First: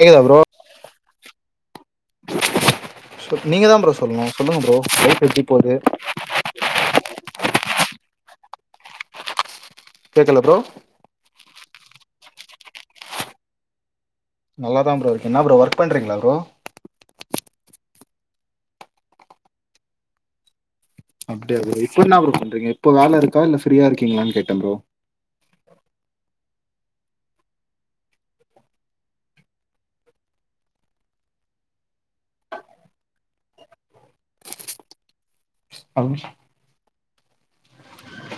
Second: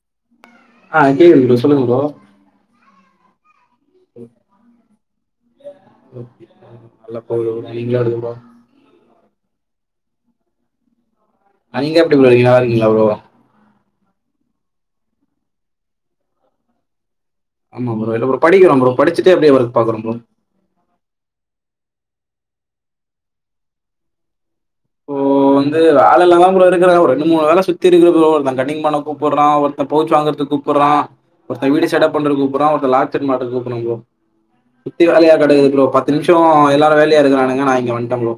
கேக்குதா ப்ரோ ஆ கேக்குது ப்ரோ சொல்லுங்க ப்ரோ நீங்க தா ப்ரோ சொல்னு சொல்லுங்க ப்ரோ லைப் எப்டி போது நல்லா போவுது நீங்களாவது ப்ரோ கேக்கல ப்ரோ அ நீங்க எப்டி ப்ரோ இருக்கீங்க நல்லாருக்கிங்ளா ப்ரோ நல்ல தா ப்ரோ இருக்க என்னா ப்ரோ ஒர்க் பண்றீங்ளா ப்ரோ ஆமா ப்ரோ இல்ல ப்ரோ படிக்கிற ப்ரோ படிச்சிட்டே அப்டே ஒர்க் பாக்குற ப்ரோ அப்டியா ப்ரோ இப்ப என்னா ப்ரோ பண்றீங்க இப்ப வேலருக்க இல்ல ஃப்ரீயா இருக்கீங்ளான் கேட்ட ப்ரோ ஓ வந்து வேலல தா ப்ரோ இருக்கற ஒரு ரெண்டு மூணு வேல சுத்தி இருக்குது ப்ரோ ஒருத்த கட்டிங் பன்ன கூப்புட்றா ஒருத்த பவ்ச் வாங்குறதுக் கூப் புறா ஒருத்த வீடு செட்டப் பண்ற கூப்புறா ஒருத்த லாச்சரி மாட்ட கூப்றா ப்ரோ சுத்தி வேலையா கடக்குது ப்ரோ பத்து நிமிஷோ எல்லாரு வேலையா இருக்குறானுங்க நா இங்க வன்ட ப்ரோ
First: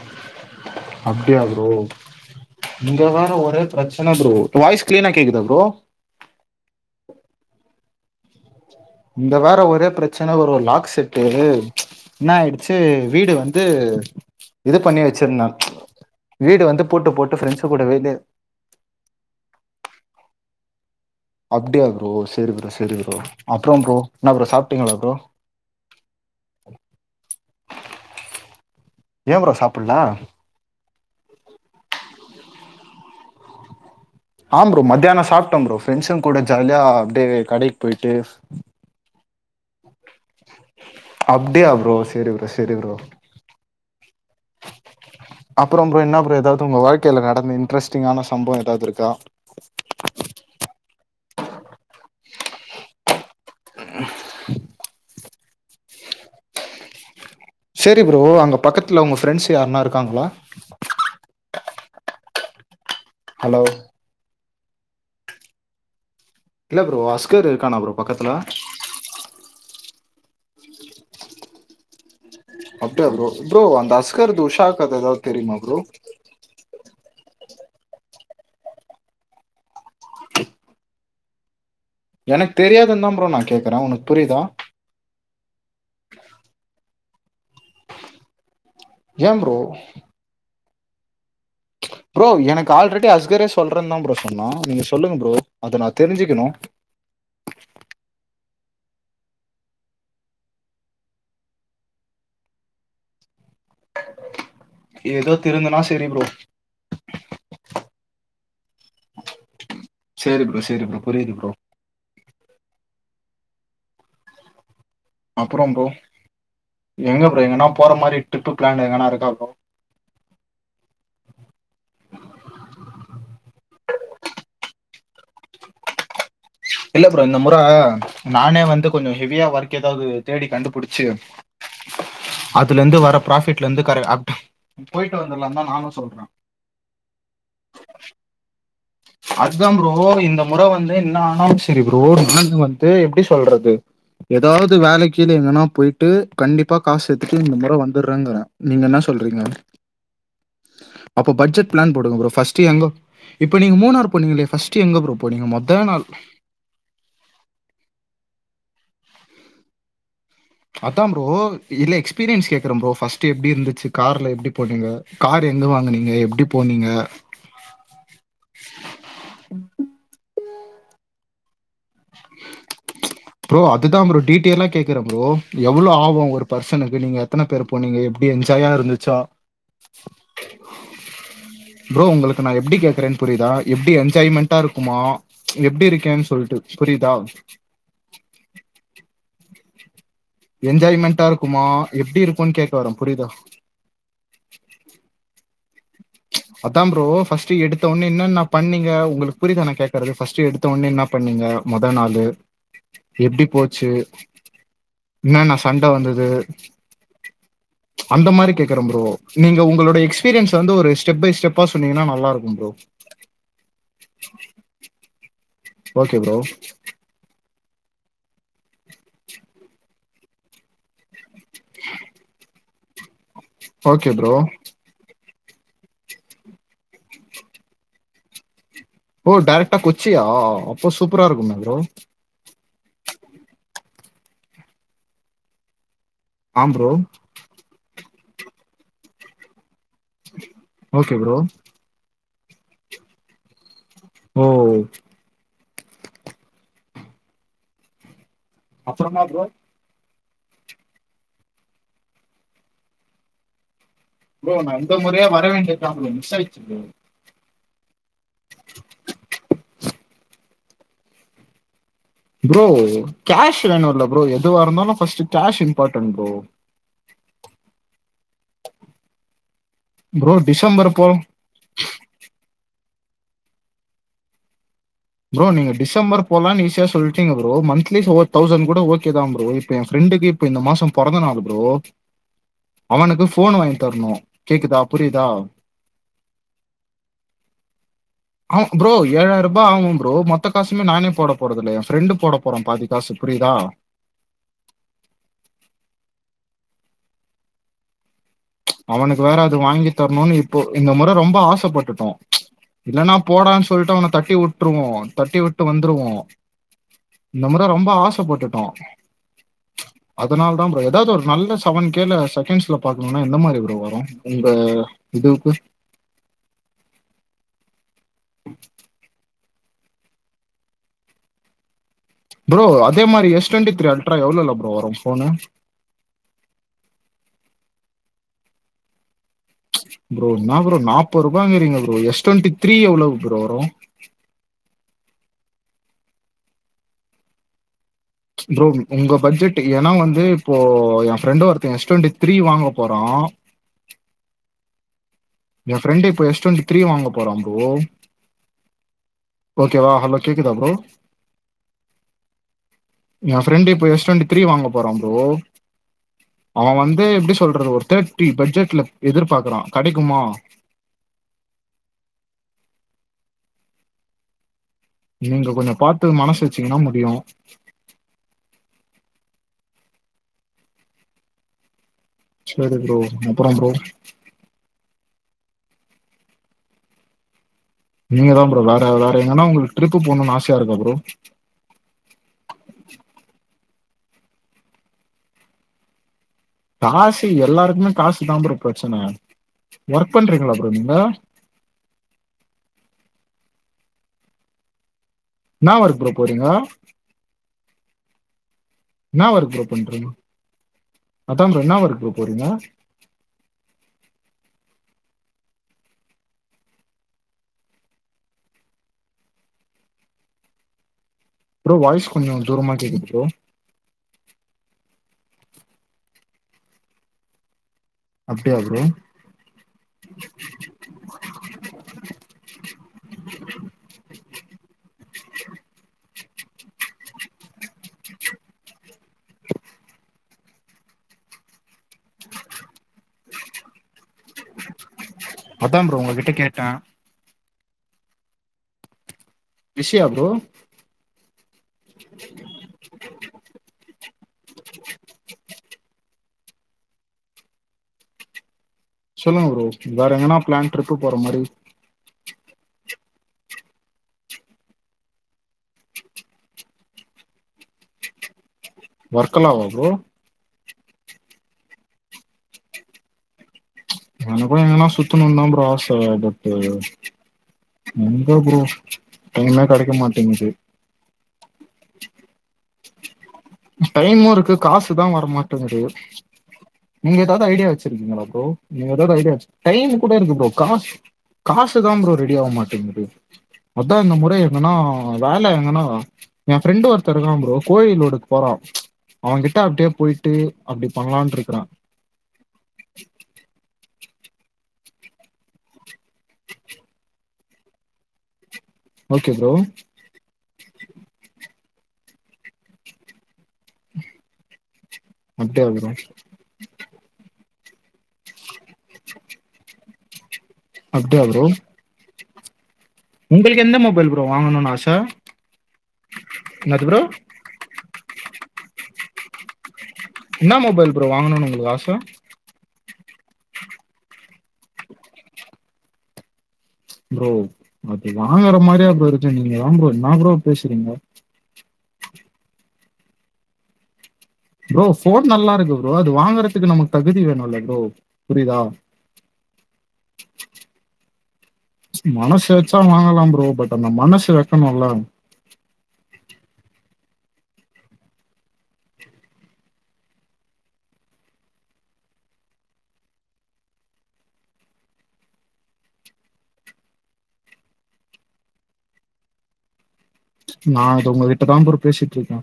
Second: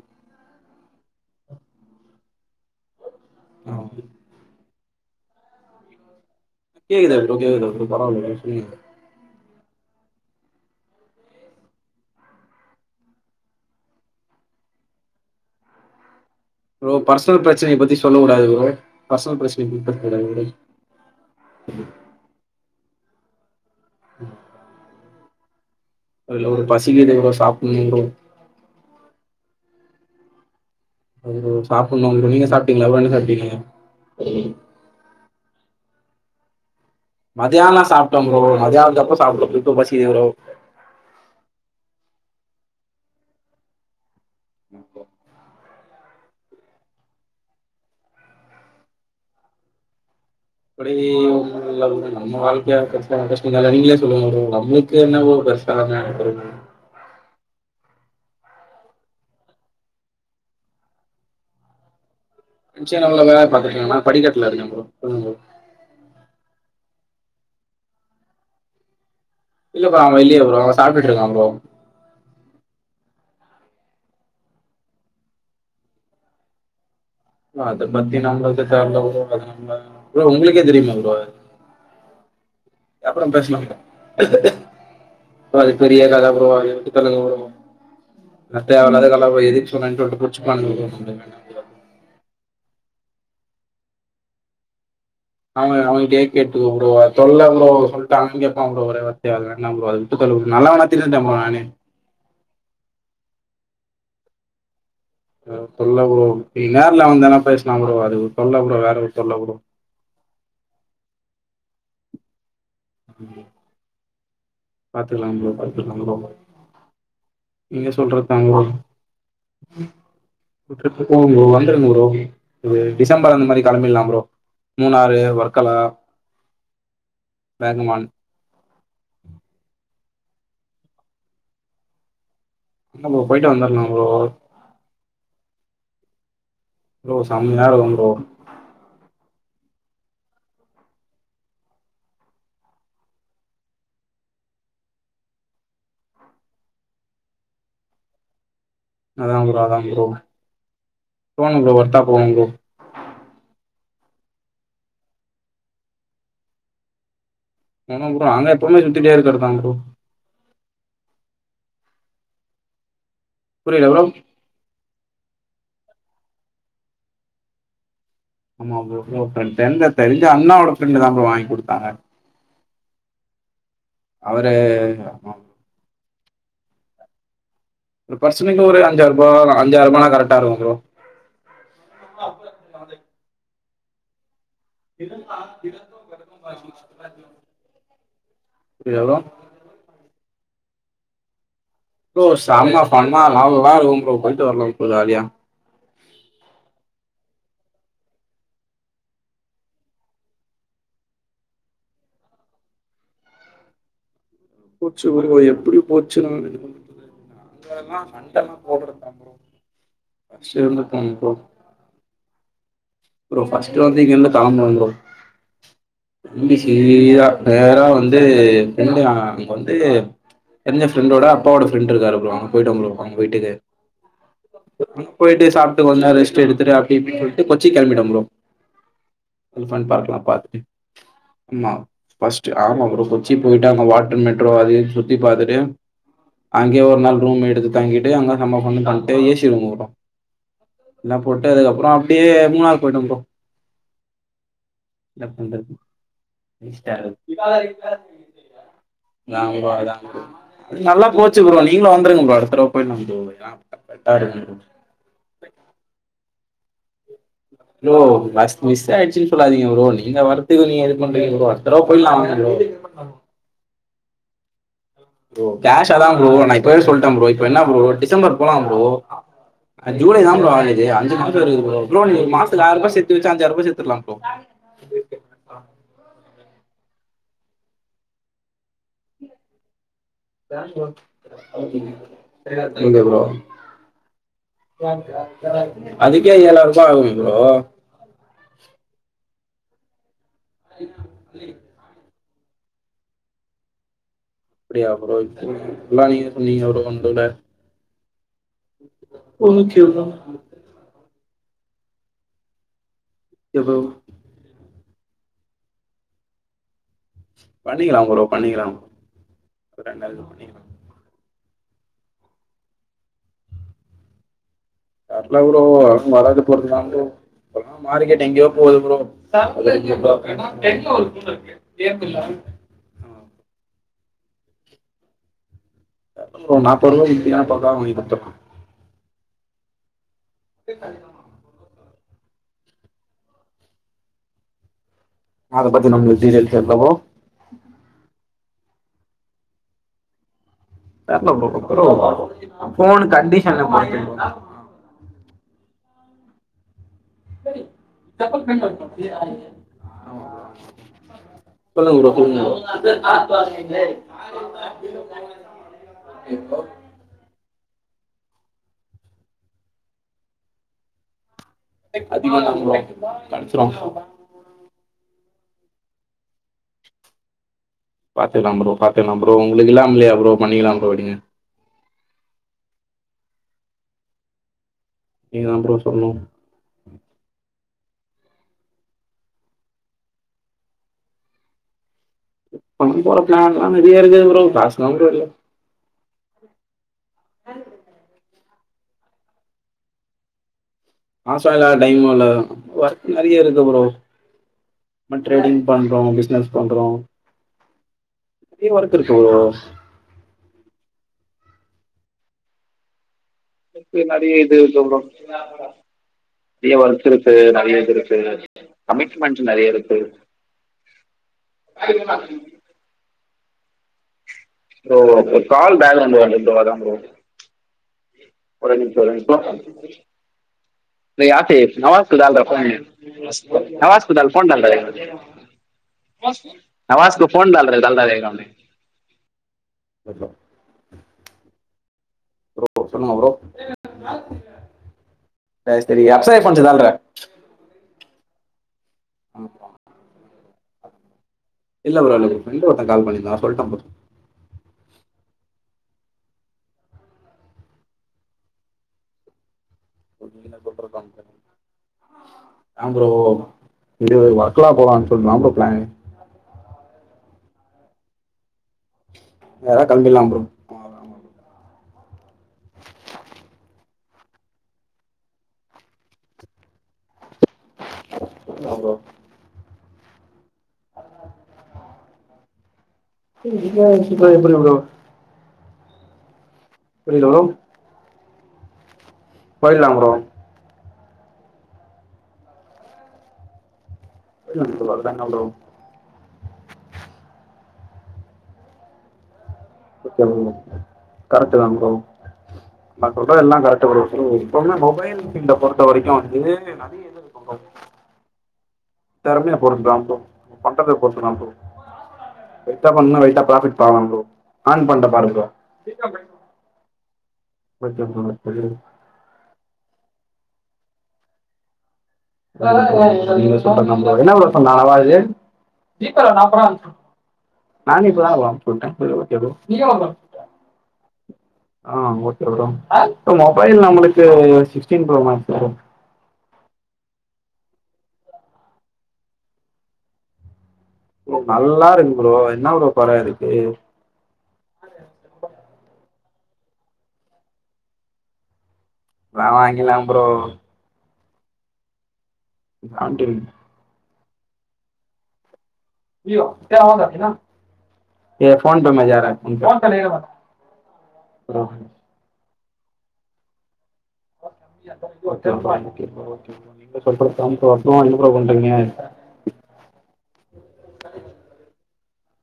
அப்டியா ப்ரோ இங்க வேற ஒரே ஆ. பிரச்சன ப்ரோ வாய்ஸ் க்ளீனா கேக்குதா ப்ரோ கேக்குதா ப்ரோ கேக்குதா ப்ரோ பரவால்லையா சொல்லுங்க இந்த வார ஒரே பிரச்சன ஒரு ஒரு லாக் செட்டு என்னாயிடுச்சி வீடு வந்து இது பண்ணி வச்சிருந்த ப்ரோ பர்சனல் பிரச்சனய பத்தி சொல்ல கூடாது ப்ரோ பர்சனல் பிரச்சனய பத்தி பேச கூடாது ப்ரோ அப்டியா ப்ரோ செரி ப்ரோ சரி ப்ரோ அப்றோ ப்ரோ என்னா ப்ரோ சாப்ட்டீங்ளா ப்ரோ இல்ல ப்ரோ பசிக்கிது ப்ரோ சாப்பிலிங் ப்ரோ ஏ ப்ரோ சாப்புல்ல ம் சாப்புன்னு ப்ரோ நீங்க சாப்ட்டீங்ளா ப்ரோ என்ன சாப்ட்டீங்க ஆ ப்ரோ மதியான சாப்ட ப்ரோ ஃபிரெண்ஸுங் கூட ஜாலியா அப்படியே கடைக்கு மதியான்லா போயிட்டு சாப்ட்ட ப்ரோ மதியானத்தப்ப சாப்ட்டோ இப்ப பசிக்குது ப்ரோ அப்டியா ப்ரோ செரி ப்ரோ செரி ப்ரோ அப்றோ ப்ரோ என்ன ப்ரோ ஏதாவது உங்க வாழ்க்கையில நடந்த இன்ட்ரெஸ்ட்டிங்கான சம்பவம் ஏதாவது இருக்கா அப்டி ஒன்னு இல்ல ப்ரோ நம்ம வாழ்க்கைய கஷ்ட கஷ்ட தாலா நீங்களே சொல்லுங்க ப்ரோ நம்ளுக்கு என்ன ப்ரோ பர்ச் [unintelligible] செரி ப்ரோ அங்க பக்கத்ல உங்க ஃப்ரெண்ட்ஸ் யாருனா இருக்காங்ளா [unintelligible] வேலைய ஹலோ பாத்துட்டு இருக்காங்கனா நா படிக்கட்ல இருக்க ப்ரோ சொல்லு ப்ரோ இல்ல ப்ரோ அஸ்கர் இருக்கானா ப்ரோ பக்கத்ல இல்லப்பா அவ இல்லியே ப்ரோ அவ சாப்ட்டுட் இருக்கா ப்ரோ அப்டியா ப்ரோ ப்ரோ அந்த அஸ்கர்து உஷா கத ஏதாவத் தெரியுமா ப்ரோ அத பத்தி நம்மளுக்கு தெரில ப்ரோ அத நம்ம ப்ரோ உங்களுக்கே தெரியுமா ப்ரோ எனக்கு தெரியாதுன் தா அப்புறோ ப்ரோ நா பேசலாம் கேக்கற உனக் புரியுதா ப்ரோ அது பெரிய கத ப்ரோ அத விட்டு தள்ளுங்க ப்ரோ எல்லா தேவல்லாத இதெல்லா ப்ரோ எதுக் சொன்னன்டு வுட்டு புடிச்சிபாங்க ப்ரோ ப்ரோ எனக்கு ஆல்ரெடி அஸ்கரே சொல்ற தா ப்ரோ சொன்னா நீங்க சொல்லுங்க ப்ரோ அவ அதை அவ நான் கிட்டயே தெரிஞ்சுக்கணும் கேட்டுக்கோ ப்ரோ அத் சொல்ல ப்ரோ சொல்ட்டாங்கன் கேப்பா ப்ரோ ஒரே வார்த்தயா அது வேனா ப்ரோ அது விட்டுத் தள்ளு நல்லவனா திருந்திட்ட ப்ரோ நானு ஏதோ திருந்தனா செரி ப்ரோ நீ நேர்ல வந்தனா பேசலா ப்ரோ அது ஒரு தொல்ல ப்ரோ வேற ஒரு தொல்ல வுடு சேரி ப்ரோ சேரி ப்ரோ புரியுது ப்ரோ ஆப்பி ப்ரோ பாத்துக்கலா ப்ரோ பாத்துக்கலா ப்ரோ எங்க ப்ரோ எங்கன்னா நீங்க போற சொல்ற மாதிரி தாங் ட்ரிப்பு ப்ரோ பிளான் எங்கன்னா இருக்கா ப்ரோ ட்ரிப் போவோ ப்ரோ வந்துருங்க ப்ரோ ஒரு டிசம்பர் அந்த மாரி கிளம்பிலா ப்ரோ மூணாறு வர்க்கலா இல்ல ப்ரோ இந்த முற வேகமான் நானே வந்து கொஞ்சம் ஹெவியா ஒர்க் ஏதாவது தேடி கண்டுபிடிச்சு அதுல இருந்து என்ன வர ப்ரோ போயிட்டு ப்ராஃபிட்ல இருந்து வந்துடலாம் கரெ ப்ரோ அட் போயிட்டு வந்தறலா தான் நானும் சொல்றே ப்ரோ சமையா இருக்கும் ப்ரோ அத்தா ப்ரோ இந்த முற வந்து என்ன ஆனாலு செரி ப்ரோ நாங்க வந்து எப்டி சொல்றது ஏதாவது வேலைக்குது எங்கன்னா போய்ட்டு கண்டிப்பா காசு சேத்துட்டு இந்த முற வந்துறங்குறே நீங்க என்ன சொல்றீங்க அதான் ப்ரோ அதான் ப்ரோ அப்ப போகணும் ப்ரோ பட்ஜெட் பிளான் ஒர்த்தா போடுங்க போகணும் ப்ரோ ஃபர்ஸ்ட் எங்க இப்ப நீங்க மூணார் போனீங்களே ஃபர்ஸ்ட் எங்க ப்ரோ போனிங்க மொத நாள் ஆமா ப்ரோ அங்க எப்பவுமே சுத்திட்டே இருக்கிறதுதா ப்ரோ அதா ப்ரோ இல்ல எக்ஸ்பீரியன்ஸ் கேக்குறே ப்ரோ ஃபர்ஸ்ட் எப்டி இருந்துச்சு புரியல ப்ரோ கார்ல எப்டி போனீங்க கார் எங்க வாங்கனீங்க எப்டி போனீங்க ஆமா ப்ரோ ப்ரோ த தெரிஞ்ச தெரிஞ்ச அண்ணாவோட ஃப்ரெண்டு தா ப்ரோ வாங்கி குடுத்தாங்க ப்ரோ அதுதா ப்ரோ அவரு டீடைலா கேக்குற ப்ரோ ஆமா எவ்ளோ ஆகும் ஒரு பர்சனுக்கு நீங்க எத்தன பேர் போனீங்க ஒரு எப்டி பர்சனுக்கு என்ஜாயா ஒரு ரூ. இருந்துச்சா ரூ. கரெக்டா இருக்கும் ப்ரோ. ப்ரோ உங்களுக்கு நா எப்டி கேக்றே புரியுதா எப்படி என்ஜாய்மெண்ட் டா இருக்குமா எப்டி இருக்கேன்னு சொல்லிட்டு புரிதா இது எவ்ளோ என்ஜாய்மெண்ட்டா இருக்குமா எப்டி இருக்குன்னு கேக்க வர புரிதா வா ரூமுக்குள்ள போய்ட்டு வரலா கொஞ்ஜோ வாரியா அதா ப்ரோ ஃபஸ்ட் எடுத்த உன்னு என்னன்ன பண்ணிங்க உங்களுக்கு புரியத நா கேட்கறது ஃபஸ்ட் எடுத் எடுத்தோண்ண என்ன பண்ணீங்க மொத நாளு எப்டி போச்சு போச்சு ப்ரோ என்னன்ன எப்படி சண்ட வந்தது போச்சுன்னு அங்கலாம் அந்த மாரி சண்டலாம் கேக்குற போடுறது ப்ரோ தான் நீங்க உங்களோட எக்ஸ்பீரியன்ஸ் ஃபர்ஸ்ட்டு வந்து ஒரு போனோம் ஸ்டெப் பை ப்ரோ. ஸ்டெப் பா சொன்னீங்கன்னா நல்ல இருக்கும் ப்ரோ ப்ரோ ஃபஸ்ட் வந்து இங்க இருந்து கிளம்புனோ ப்ரோ ஓகே ப்ரோ வீரா நேரா வந்து ஃப்ரெண்ட் அங்க வந்து தெரிஞ்ச ஃப்ரெண்டோட அப்பாவோட ஃப்ரெண்ட் இருக்காரு ப்ரோ அங்க போயிட்டோம் ப்ரோ அவுங்க வீட்டுக்கு ஓகே ப்ரோ போயிட்டு சாப்ட்டு கொஞ்சோ நேர ரெஸ்ட் எடுத்துட்டு அப்டி இப்டின்னு சொல்லிட்டு கொச்சிக்கு கிளம்பிட்டோம் ப்ரோ ஓ டெரக்ட்டா எலிஃபண்ட் பார்க்லா கொச்சியா அப்போ சூப்பரா இருக்குமே ப்ரோ ஃபஸ்ட் ஆமா ப்ரோ கொச்சி போயிட்டு அங்க வாட்டர் மெட்ரோ அது இதுனு சுத்தி பாத்தட்டு ஆம் அங்கயே ப்ரோ ஒரு நாள் ரூம் எடுத்து தங்கிட்டு அங்க செம ஃபன் பண்ணிட்டு ஏசி ரூம் போட்டோ ஓகே எல்லா ப்ரோ போட்டு அதுகப்றம் அப்டியே மூணார் போய்ட்டே ப்ரோ ஓ என்ன பண்றது ஹிஸ்ட்டா ஹிடாரிக்கள் அப்புறமா ப்ரோ நாங்கோ தாங்கோ நல்லா போச்சு ப்ரோ நீங்களு வந்துருங்க ப்ரோ அடுத்த தடவ போய்ட்டுலா ப்ரோ யா ப்ரோ நா அந்த முறையே வரவேண்டிய தா ப்ரோ மிஸ் ஆய்ருச்சு ப்ரோ ப்ரோ பஸ் மிஸ் ஆயிடுச்சு சொல்லாதீங்க ப்ரோ நீங்க வரத்துக்கு நீங்க இது பண்றீங்க ப்ரோ அடுத் தடவ போய்ட்ல வாங்க ப்ரோ கேஷ் வேணு இல்ல ப்ரோ எதுவா இருந்தாலு ஃபர்ஸ்ட்டு கேஷ் இம்பார்டன்ட் ப்ரோ பேர் சொல்லிட்டே ப்ரோ இப்ப என்ன ப்ரோ டிசம்பர் போலா ப்ரோ ஜூலைதா ப்ரோ ஆகுது டிசம்பர் போ அஞ்சு மாசோ [unintelligible] ப்ரோ ப்ரோ நீங்க மாசத்துல ஆயர்பா செத்து வச்சு அஞ்சரூபா செத்துர்ல ப்ரோ ப்ரோ நீங்க டிசம்பர் போலன்னு ஈஸியா சொல்லிட்டீங்க ப்ரோ மந்த்லி ஃபோர் தௌசண்ட் கூட ஓ கேதா ப்ரோ இப்ப ஏ ஃப்ரெண்டுக்கு இப்ப இந்த மாசோ பொறந்த நாள் ப்ரோ பிறகு அவனுக்கு ஃபோன் வாங்கி யாரு தரணும். தள்ளின்னு கேக்குதா? புரியுதா? வருவா அதுக்கே ஏழாயிர ரூவா [unintelligible] அவ ப்ரோ ஏழாயிர ரூபா ஆகு ப்ரோ மொத்த காசுமே நானே போடப் போறதுல்ல ஏ ஃப்ரெண்டு் போட போறா பாதிக்காசு புரியுதா அப்டியா ப்ரோ இப் எல்லா நீங்க சொன்னீங்க ஒரு [unintelligible] அவனுக்கு வேற அது வாங்கி தரணுன்னு இப்போ இந்த முற ரொம்ப ஆசப்பட்டுட்டோ இல்லன்னா போடான்னு ப்ரோ சொல்லிட்டு அவன தட்டி விட்டுருவோ தட்டி விட்டு வந்துருவோ இந்த மொற ரொம்ப பண்ணிக்கலாம் ப்ரோ ஆசப்பட்டுட்டோ பண்ணிக்கலாம் ஒரு ரெண்டாயிரம் பண்ணிக்கலாம் அதனாலதா ப்ரோ ஏதாவது ஒரு நல்ல செவன் கேல செகண்ட்ஸ்ல பாக்கணுன்னா எந்த மாரி ப்ரோ வரு உங்க கட்ல இதுக்கு. ப்ரோ ஆ நடக்க போறதுதா ப்ரோ இப்பல்லா மார்கெட் எங்கயோ போகுது ப்ரோ சவல [inaudible] எல்ல ஒரு இருக்கு ப்ரோ அதேமாரி எஸ் டுவெண்ட்டி த்ரீ அல்ட்ரா எவ்ளோல்ல ப்ரோ வரு ஃபோனு ப்ரோ நாப்பது ரூவாக்கி வித்தீங்கன்னா பக்காவா வாங்கி குடுத்துர்றோ ப்ரோ என்ன ப்ரோ நாப்பது ரூபாங்குறீங்க ப்ரோ எஸ் டுவெண்டி த்ரீ எவ்ளவு ப்ரோ அத பத்தி நம்மளுக்கு டீடெயில் தெரில ப்ரோ ப்ரோ உங்க பட்ஜெட்டு ஏன்னா வந்து இப்போ ஆ என் ப ஃப்ரெண்டு ப ஒருத்தன் எஸ் ப்ரோ டுவெண்ட்டி த்ரீ வாங்க ஃபோன் போறான் கண்டஷன் பொறுத்து ப்ரோ ஏ ஃப்ரெண்ட் இப்ப எஸ்ட்டெண்டு த்ரீ வாங்க போறா ப்ரோ ஓகேவா ஹலோ கேக்குதா ப்ரோ சொல்லுங்க ப்ரோ என் ஃப்ரெண்டு இப்ப எஸ் டுவெண்டி த்ரீ வாங்க போறோ ப்ரோ அவே வந்து எப்டி சொல்றது ஒரு தேர்ட்டி பட்ஜெட்ல எதிர்பாக்குறா கெடைக்குமா அதிக சம்பளோ கடச்சிடு நீங்க கொஞ்சோ பாத்து மனசு வச்சீங்கன்னா முடியு பாத்துக்லா ப்ரோ பாத்துக்லா ப்ரோ உங்களுக்கு இல்லாமிலியா ப்ரோ பண்ணிக்லா ப்ரோ அடிங்க சேரி ப்ரோ அப்பறோ ப்ரோ நீங்க தா ப்ரோ சொல்லணு நீங்க தா ப்ரோ வேற வேற எங்கன்னா உங்களுக்கு ட்ரிப்பு போணும்னு ஆசைய இருக்கா ப்ரோ பண்ணி போற பிளான்ல்லா நெறைய இருக்குது ப்ரோ காசு தா ப்ரோ இல்ல காசு எல்லாருக்குமே காசு தா ப்ரோ பிரச்சன ஒர்க் பண்றீங்களா ப்ரோ நீங்க காசல்ல டைம்மு இல்ல ஒர்க் நெறைய இருக்கு ப்ரோ நம்ம ட்ரேடிங் என்ன பண்றோ ஒர்க் ப்ரோ போறீங்க பிஸ்னஸ் பண்றோ நெறைய ஒர்க் இருக்கு ப்ரோ அதா ப்ரோ என்னா ஒர்க்குக் போறீங்க [unintelligible] நெறைய இது சொல்றோம் நெறைய ஒர்க் இருக்கு நெறைய இது இருக்கு கமிட்மெண்ட் நெறைய இருக்கு ம் ப்ரோ வாய்ஸ் கொஞ்ஜோ தூரம் ஆ கேட்குது bro oh okay call balance வந்து அதா ப்ரோ அப்டியா ஒரே ப்ரோ நிமிஷோ ஒரு நிமிஷோ ஆசி நவ குத நவஸ கு தால்ஃன் நவாஸ்க்கு ஃபோன் பண்றதுக்கு தாண்டாத கேக்க வந்தே இப்போ ப்ரோ சொல்லுங்க ப்ரோ அதா சேரி ப்ரோ சேரி உங்ககிட்ட எக்ஸ்ரே கொஞ்ச கேட்டே நாள்ல ம் பிசியா ப்ரோ இல்ல ப்ரோ இல்ல ப்ரோ ஃபிரெண்டு ஒருத்த கால் பண்ணிருந்தா சொல்ட்ட ப்ரோ ம் சொல்லுங்க ப்ரோ வேற இப்ப எங்கன்னா நீங்க பிளான் ட்ரிப்பு சொல்றதுதா போற ப்ரோ மாரி ஏ ப்ரோ இது ஒர்க்லா போலான்னு சொல்ட்டுதா ப்ரோ பிளானு ஒர்க்கலாவா ப்ரோ லா ப்ரோ ஆமா எனக் கூட எங்கன்னா சுத்தணுன்னு தா ஆச பட்டு எங்க ப்ரோ டைமே கெடைக்க மாட்டேங்குது டைமும் எப்டி இருக்கு ப்ரோ காசு தா வரமாட் டேங்கிது நீங்க புரில ப்ரோ ஏதாது ஐடியா வச்சிருக்கீங்களா ப்ரோ நீங்க ஏதாது ஐடியா போயிட்லா டைமு ப்ரோ கூட இருக்கு காஸ் காசு தா ப்ரோ ரெடியாவ மாட்டேங்கிது அதா நம்ம மா எங்கனா அதுதான ப்ரோ வேல எங்கன்னா ஏ ஃப்ரெண்டு ஒருத்த இருக்கா ப்ரோ கோயிலோட போறா அவங்கிட்ட அப்டியே ஓகே ப்ரோ அப்டி பண்ணலான்ட்டு இருக்கறே கரெட்டுதா ப்ரோ நா சொல்றது எல்லா கரெக்ட்டு ப்ரோ ப்ரோ சொன்ன மொபைல் ஃபீல்ட பொறுத்த வரைக்கு வந்து நெறைய இது ஓகே ப்ரோ தெறமைய பொறுத்துதா ப்ரோ பண்றத பொறுத்து தா ப்ரோ வெயிட்டா பண்ணா வெயிட்டா ப்ராஃபிட் பாக்கலா ப்ரோ ஆன் பண்ட்ட பாரு ப்ரோ கொஞ்ச பொறு [unintelligible] அ அப்டியா ப்ரோ [inaudible] இப்ப நீங்க உங்களுக்கு எந்த சொல்றதுது மொபைல் ப்ரோ என்னா ப்ரோ இவளோ வாங்கணும்னு ஆச நாளாவுது என்னது ப்ரோ நானு இப்பதா அனுப்ச்சிவுட்ட [unintelligible] இன்னா மொபைல் ப்ரோ வாங்குனோ நம்ம லாஸ்ட்டா ஆ ஓகே ப்ரோ இப்ப மொபைல் நம்மளுக்கு sixteen bro maths bro bro அது வாங்குற மாரியா ப்ரோ இருக்கு நீங்கதா ப்ரோ என்ன ப்ரோ பேசுறீங்க ப்ரோ நல்லாருக்கு ப்ரோ என்ன ப்ரோ கொற இருக்கு ப்ரோ ஃபோன் நல்லாருக்கு ப்ரோ அது வாங்குறதுக்கு நமக்கு தகுதி வேணுல்ல ப்ரோ புரியுதா வேணா வாங்கில்லா ப்ரோ ச் மனசு வச்சா வாங்கலா செவன்டீன் ப்ரோ பட் அந்த மனசு வெக்கணுல்ல ரேய் ஃபோன் பேமெண்ட் ஜார ப்ரோ ஓகேப்பா ஓகேப்பா ஓகேப்பா நீங்க சொல்றதுதா ப்ரோ அப்ற என்ன ப்ரோ பண்றீங்க நா இப்ப உங்ககிட்ட தா ப்ரோ பேசிட்ருக்க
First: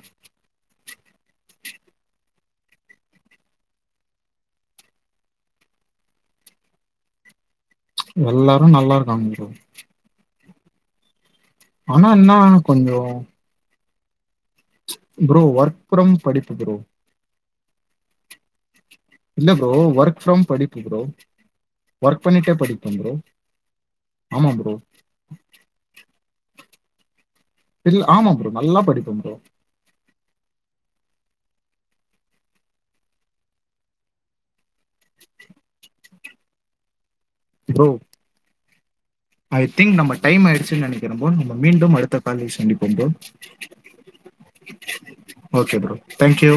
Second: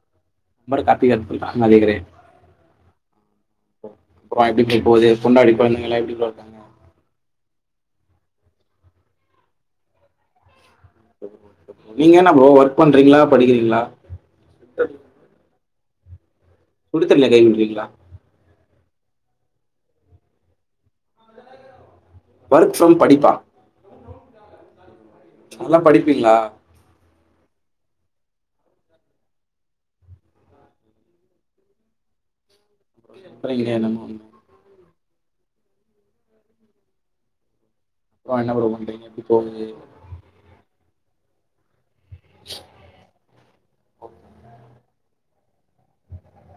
நா பாட்டு கத்தி கத்திதா [unintelligible] அப்ற எப்டி ப்ரோ போவுது பொண்டாட்டி கொழந்தங்கள்லா எப்டி ப்ரோ எல்லாரு நல்லா இருக்காங்க ஆனா நீங்க என்ன ப்ரோ ஒர்க் கொஞ்சம் பண்றீங்களா படிக்கிறீங்களா ப்ரோ ஒர்க் ஃப்ரம் படிப்பு ப்ரோ குடுத்தர்ல கைமிட்டுவீங்களா இல்ல ப்ரோ ஒர்க் ஃப்ரம் படிப்பு ப்ரோ ஒர்க் பண்ணிட்டே ஃப்ரம் படிப்ப ப்ரோ படிப்பா ஆமா ப்ரோ நல்லா படிப்பீங்களா இல்ல ஆமா ப்ரோ நல்லா படிப்ப ப்ரோ எப்போலா இதே நம்மோ ப்போ பா என்ன ப்ரோ பண்றீங்க எப்பிடி போகுது டைம் ஆயிடுச்சுன்னு நினைக்கிறே ப்ரோ நம்ம மீண்டும் அடுத்த கால்ல சந்திப்போ bro okay bro thank you